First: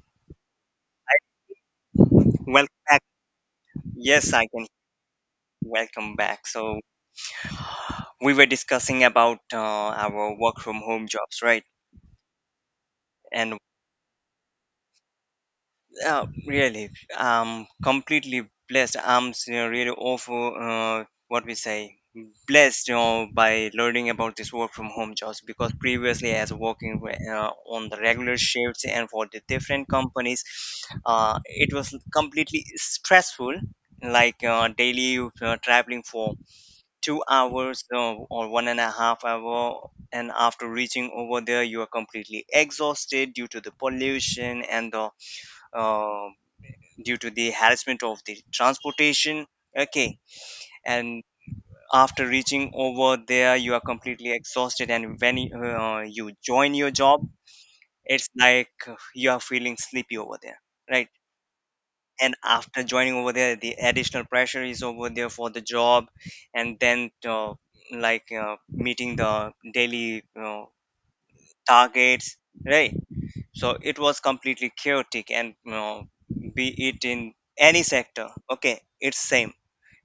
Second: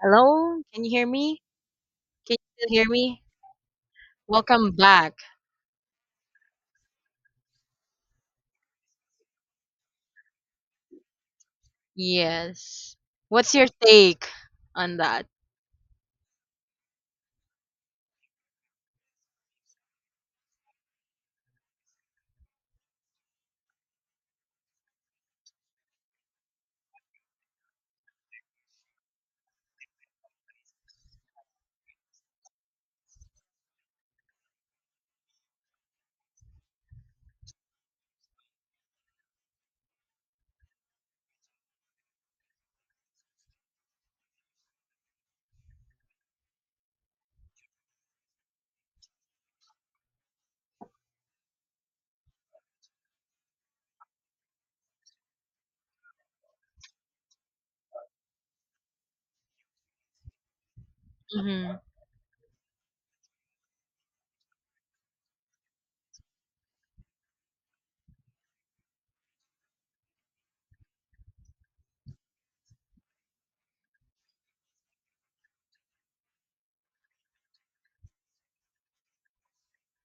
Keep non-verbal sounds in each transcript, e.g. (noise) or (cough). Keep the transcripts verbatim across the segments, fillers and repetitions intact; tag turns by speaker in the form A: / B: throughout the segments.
A: Hello, can you hear me? Can you still
B: Welcome
A: hear
B: back.
A: me?
B: Yes, I can.
A: Welcome back.
B: Welcome back. So we were discussing about uh, our work from home jobs, right?
A: Yes. What's
B: And
A: your take on that?
B: uh, really, I'm completely blessed. I'm s- uh, really awful. Uh, what we say, blessed, you know, by learning about this work from home jobs because previously, as working wi- uh, on the regular shifts and for the different companies, uh, it was completely stressful. Like uh, daily, uh, traveling for two hours, uh, or one and a half hour, and after reaching over there you are completely exhausted due to the pollution and the uh, due to the harassment of the transportation. Okay. And after reaching over there you are completely exhausted, and when you- uh, you join your job it's like uh, you are feeling sleepy over there, right?
A: Mm-hmm.
B: And after joining over there the additional pressure is over there for the job. And then uh, like uh, meeting the daily you targets, right? So it was completely chaotic, and you know, be it in any sector, okay, it's same.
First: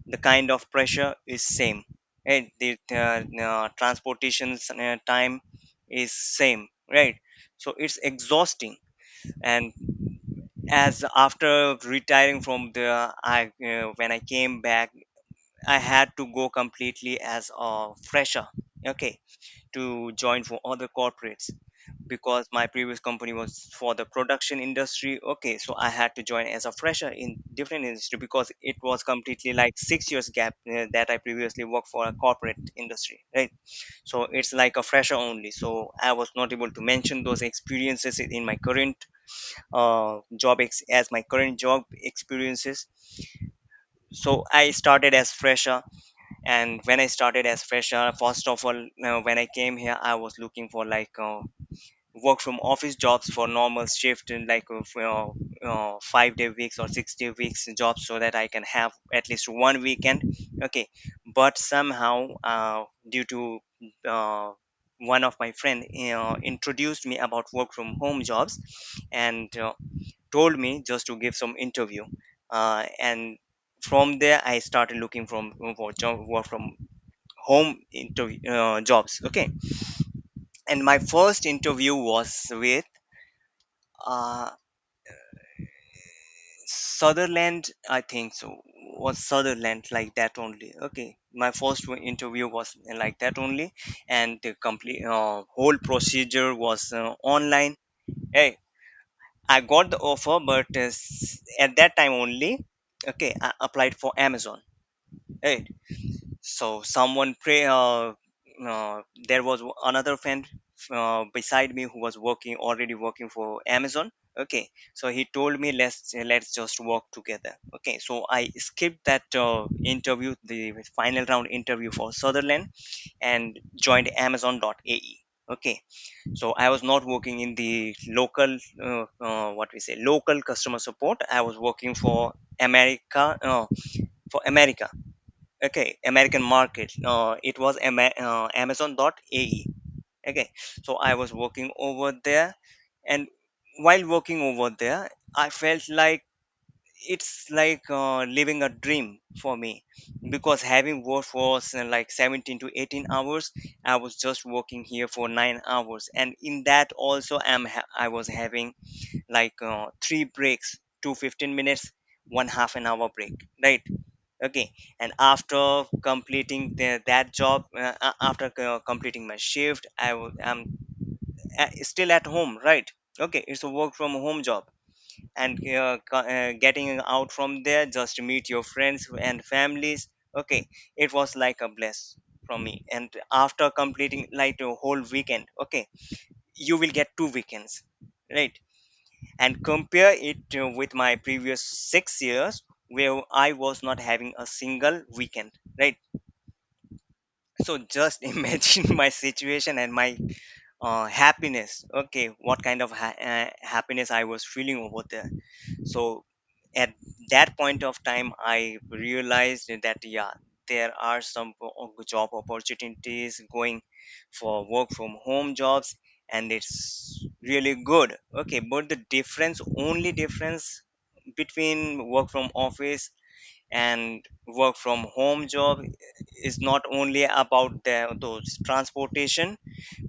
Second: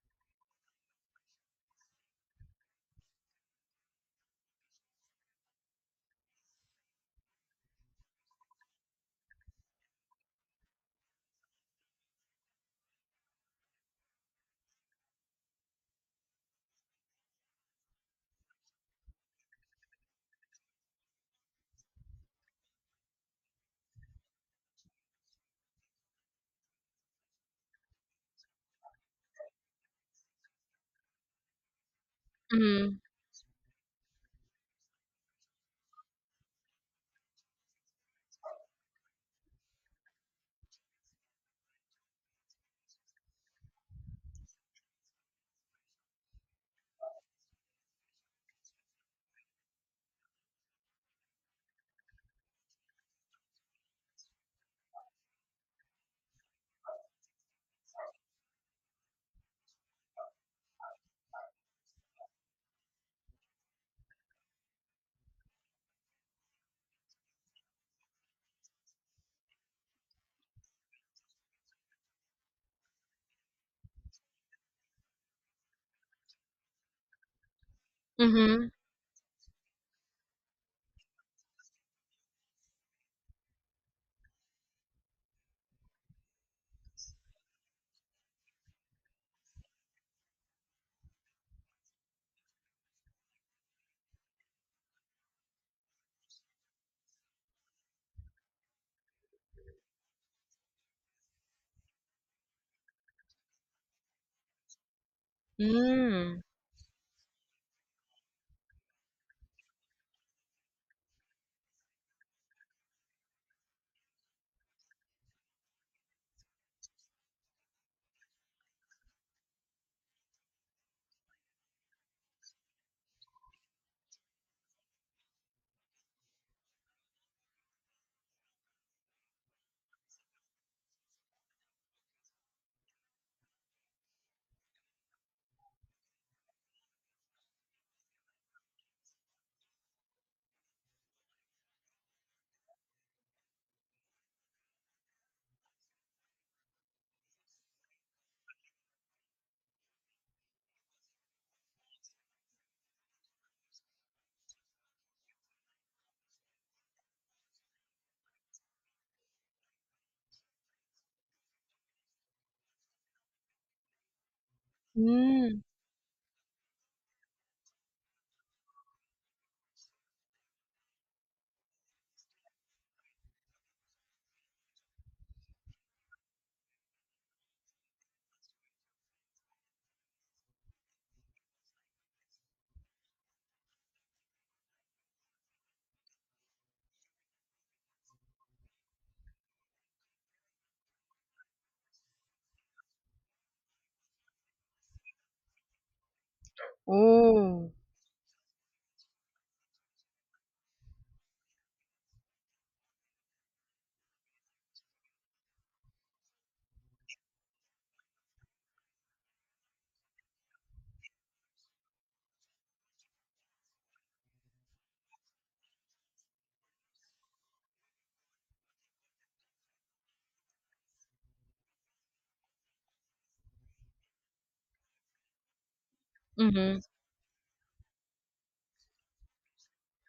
B: The kind of pressure is same, right? The uh, uh, transportation uh, time is same, right? So it's exhausting. And as after retiring from the I uh, when I came back, I had to go completely as a fresher. Okay. To join for other corporates. Because my previous company was for the production industry. Okay, so I had to join as a fresher in different industry because it was completely like six years gap uh, that I previously worked for a corporate
A: Mm-hmm.
B: industry, right? So it's like a fresher only, so I was not able to mention those experiences in my current uh, job ex- as my current job experiences. So I started as fresher. And when I started as fresher, first of all, uh, when I came here I was looking for like uh, work from office jobs for normal shift in like uh, f- uh, uh, five day weeks or six day weeks jobs so that I can have at least one weekend. Okay. But somehow uh, due to, uh, one of my friend uh, introduced me about work from home jobs. And uh, told me just to give some interview. Uh, and from there I started looking from for job work from home interview
A: Mm-hmm.
B: uh, jobs. Okay. And my first interview was with, uh, Sutherland, I think. So was Sutherland, like that only. Okay, my first one interview was like that only. And the complete uh, whole procedure was uh, online. Hey, I got the offer but, uh, s- at that time only. Okay, I applied for Amazon. Hey.
A: Mm.
B: So someone pray, uh, uh, there was, w- another friend uh, beside me who was working already working for Amazon. Okay. So he told me, let's, let's just work together. Okay, so I skipped that uh, interview, the final round interview for Sutherland, and joined Amazon dot A E. Okay, so I was not working in the local, uh, uh, what we say, local customer support. I was working for America, uh, for America. Okay, American market, uh, it was, Ama- uh, A E. Okay. So I was working over there. And while working over there I felt like it's like uh, living a dream for me because having worked for, s- like seventeen to eighteen hours, I was just working here for nine hours, and in that also, i'm ha- I was having like uh, three breaks, two fifteen minutes, one half an hour break, right? Okay. And
A: Mm.
B: after completing the, that job uh, a- after co- completing my shift, i w- I'm a- still at home, right? Okay, it's a work from home job. And uh, co- uh, getting out from there just to meet your friends and families. Okay, it was like a bless from me. And after completing like a whole weekend, okay, you will get two weekends, right? And compare it uh, with my previous six years where I was not having a single weekend, right?
A: Oh.
B: So just (laughs) imagine my situation and my uh, happiness. Okay, what kind of ha- uh, happiness I was feeling over there. So at that point of time, I realized that yeah, there are some o- job opportunities going for work from home jobs, and it's really good. Okay, but the difference, only difference between work from office and work from home job is
A: Mm-hmm.
B: not only about the, those transportation,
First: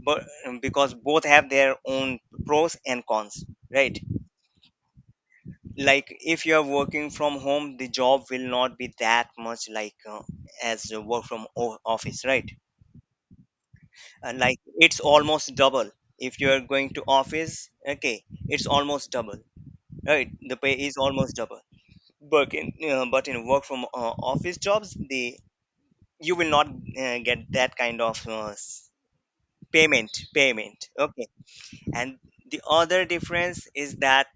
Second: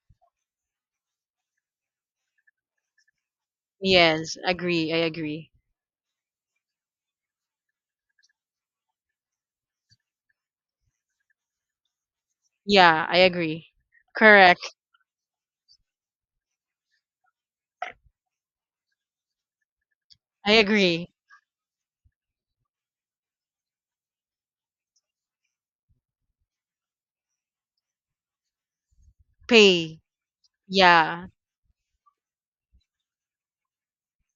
B: but, um, because both have their own pros and cons, right?
A: Yes, agree. I agree.
B: Like if you are working from home the job will not be that much like uh, as a work from o- office, right?
A: Yeah, I agree.
B: Uh, like
A: Correct.
B: it's almost double if you are going to office. Okay, it's almost double, right?
A: I
B: The pay is
A: agree.
B: almost double. But in uh, but in work from uh, office jobs, the, you will not uh, get that kind of, uh, s-
A: Pay.
B: payment payment,
A: Yeah.
B: Okay. And the other difference is that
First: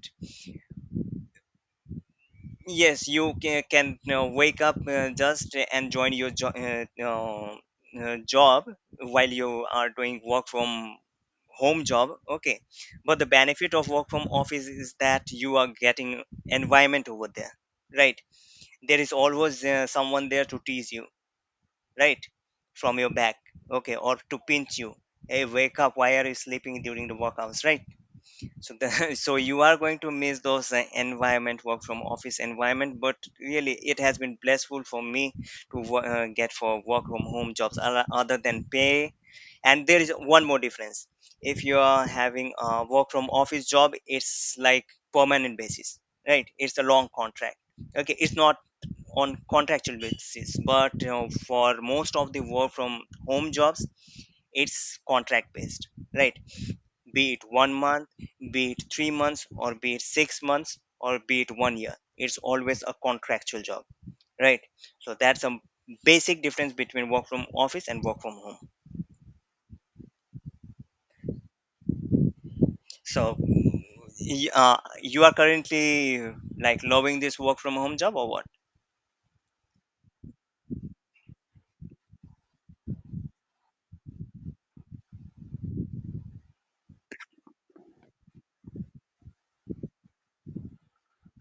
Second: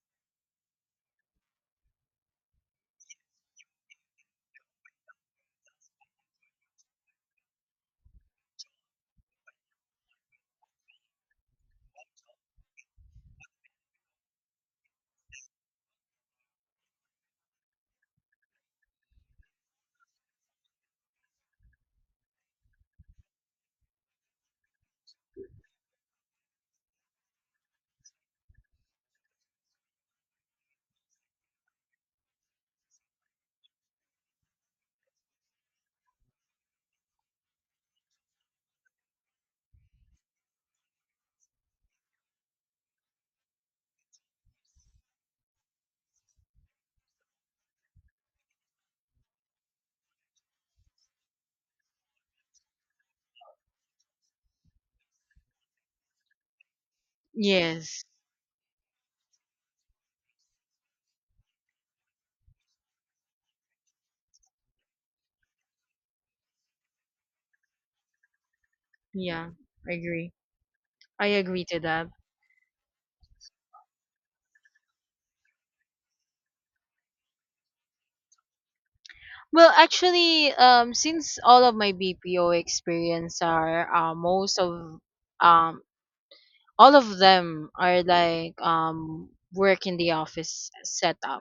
B: yes, you can, can you know, wake up, uh, just and join your jo- uh, uh, uh, job while you are doing work from home job. Okay. But the benefit of work from office is that you are getting environment over there, right? There is always uh, someone there to tease you, right? From your back. Okay. Or to pinch you, hey, wake up, why are you sleeping during the workouts, right? so the, (laughs) so you are going to miss those uh, environment, work from office environment, but really it has been blessful for me to wo- uh, get for work from home jobs, other other than pay. And there is one more difference. If you are having a work from office job it's like permanent basis, right? It's a long contract. Okay, it's not on contractual basis, but, you know, for most of the work from home jobs it's contract based, right? Be it one
A: Yes.
B: month be it three months, or be it six months, or be it one year, it's always a contractual job, right? So that's a basic difference between work from office and work from home.
A: Yeah. I agree. I agree to that.
B: So, y- uh, you are currently like loving this work from home job or what?
A: Well, actually, um, since all of my B P O experience are uh, most of um all of them are like um work in the office setup.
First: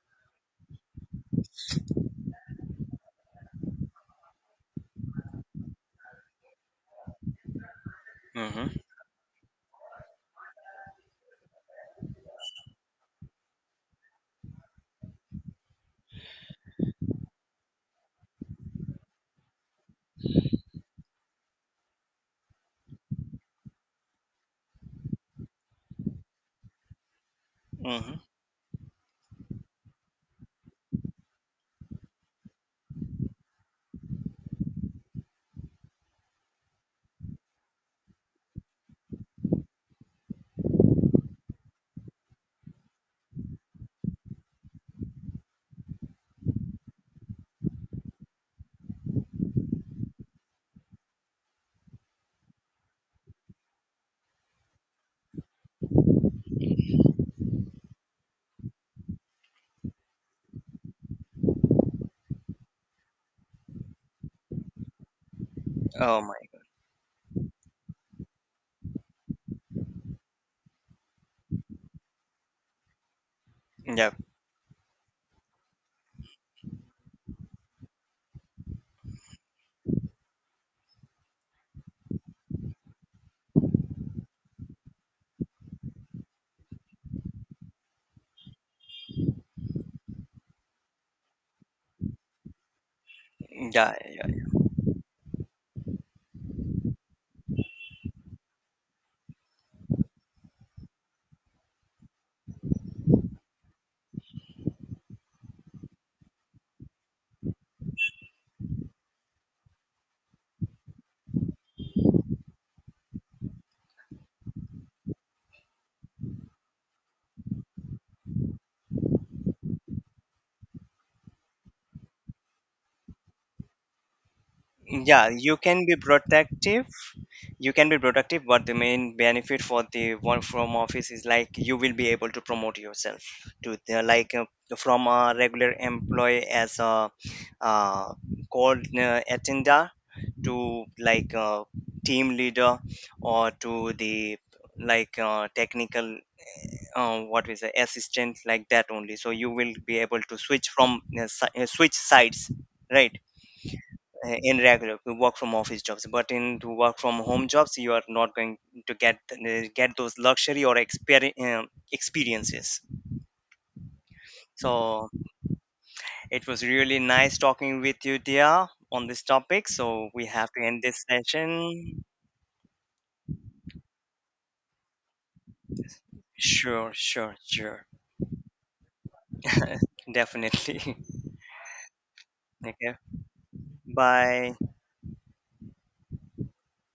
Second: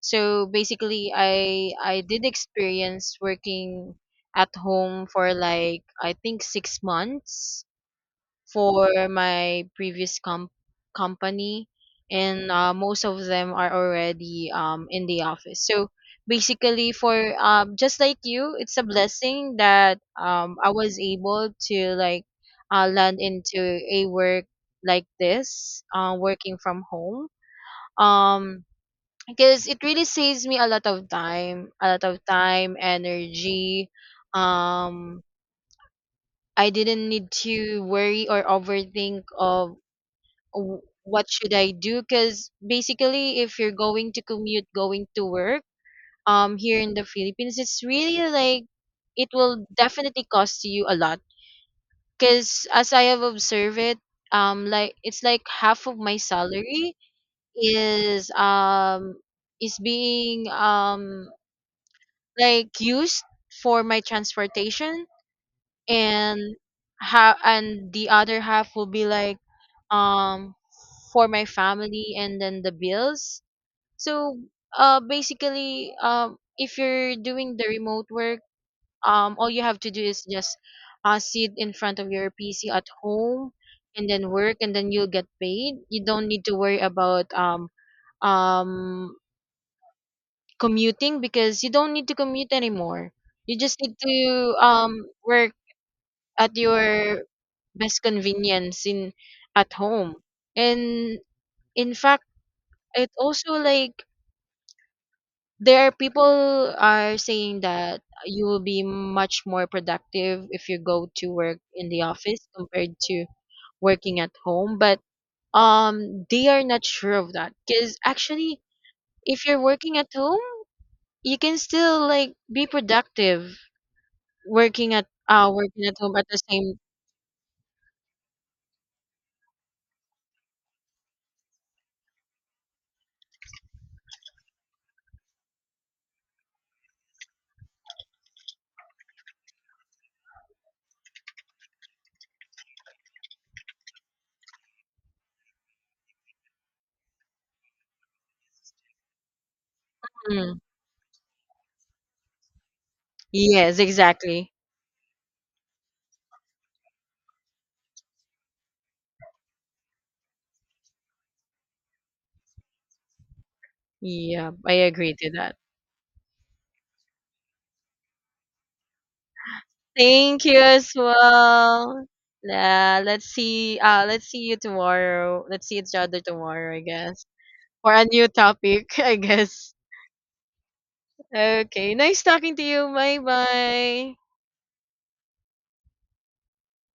A: So basically, I I did experience working at home for like I think six months
B: Mm-hmm.
A: for my previous com- company and uh, most of them are already um, in the office, so basically for um, just like you, it's a blessing that um, I was able to like uh, land into a work like this, uh, working from home,
B: Hmm.
A: um, because it really saves me a lot of time, a lot of time, energy. um, I didn't need to worry or overthink of w- what should I do? Because basically, if you're going to commute, going to work, um, here in the Philippines, it's really like it will definitely cost you a lot. Because as I have observed it, um, like it's like half of my salary is um is being um like used for my transportation.
B: Oh my.
A: And how and the other half will be like um for my family and then the bills.
B: Yeah.
A: So uh basically, um if you're doing the remote work, um all you have to do is just uh sit in front of your PC at home and then work, and then you'll get paid. You don't need to worry about um um commuting, because you don't need to commute anymore. You just
B: Yeah,
A: need
B: yeah,
A: to um work at your best convenience in at home. And in fact, it also like there are people are saying that you will be much more productive if you go to work in the office compared to working at home. But um they are not sure of that, because actually, if you're working at home, you can still like be productive working at
B: yeah,
A: uh
B: you can
A: working
B: be
A: at home at the same.
B: protective, you can be productive, but the main benefit for the work from office is like you will be able to promote yourself to the, like uh, from a regular employee as a, uh, called uh, attender, to like a team leader, or to the, like uh, technical, uh, what is the assistant, like that only, so you will be able to
A: Mm,
B: switch from uh, si- uh, switch sides, right?
A: yes,
B: Uh,
A: exactly.
B: in regular uh, work from office jobs, but in to work from home jobs you are not going to get uh, get those luxury or exper- um experiences.
A: Yeah, I
B: So
A: agree to that.
B: it was really nice talking with you, dear, on this topic, so we
A: Thank
B: have to
A: you
B: end
A: as
B: this session.
A: well. Yeah, let's see. Uh, let's see you tomorrow. Let's see each other tomorrow, I
B: Sure,
A: guess,
B: sure, sure.
A: for a new topic, (laughs) I guess.
B: (laughs) Definitely.
A: Okay, nice talking to
B: (laughs)
A: you.
B: Okay.
A: Bye bye.
B: Bye.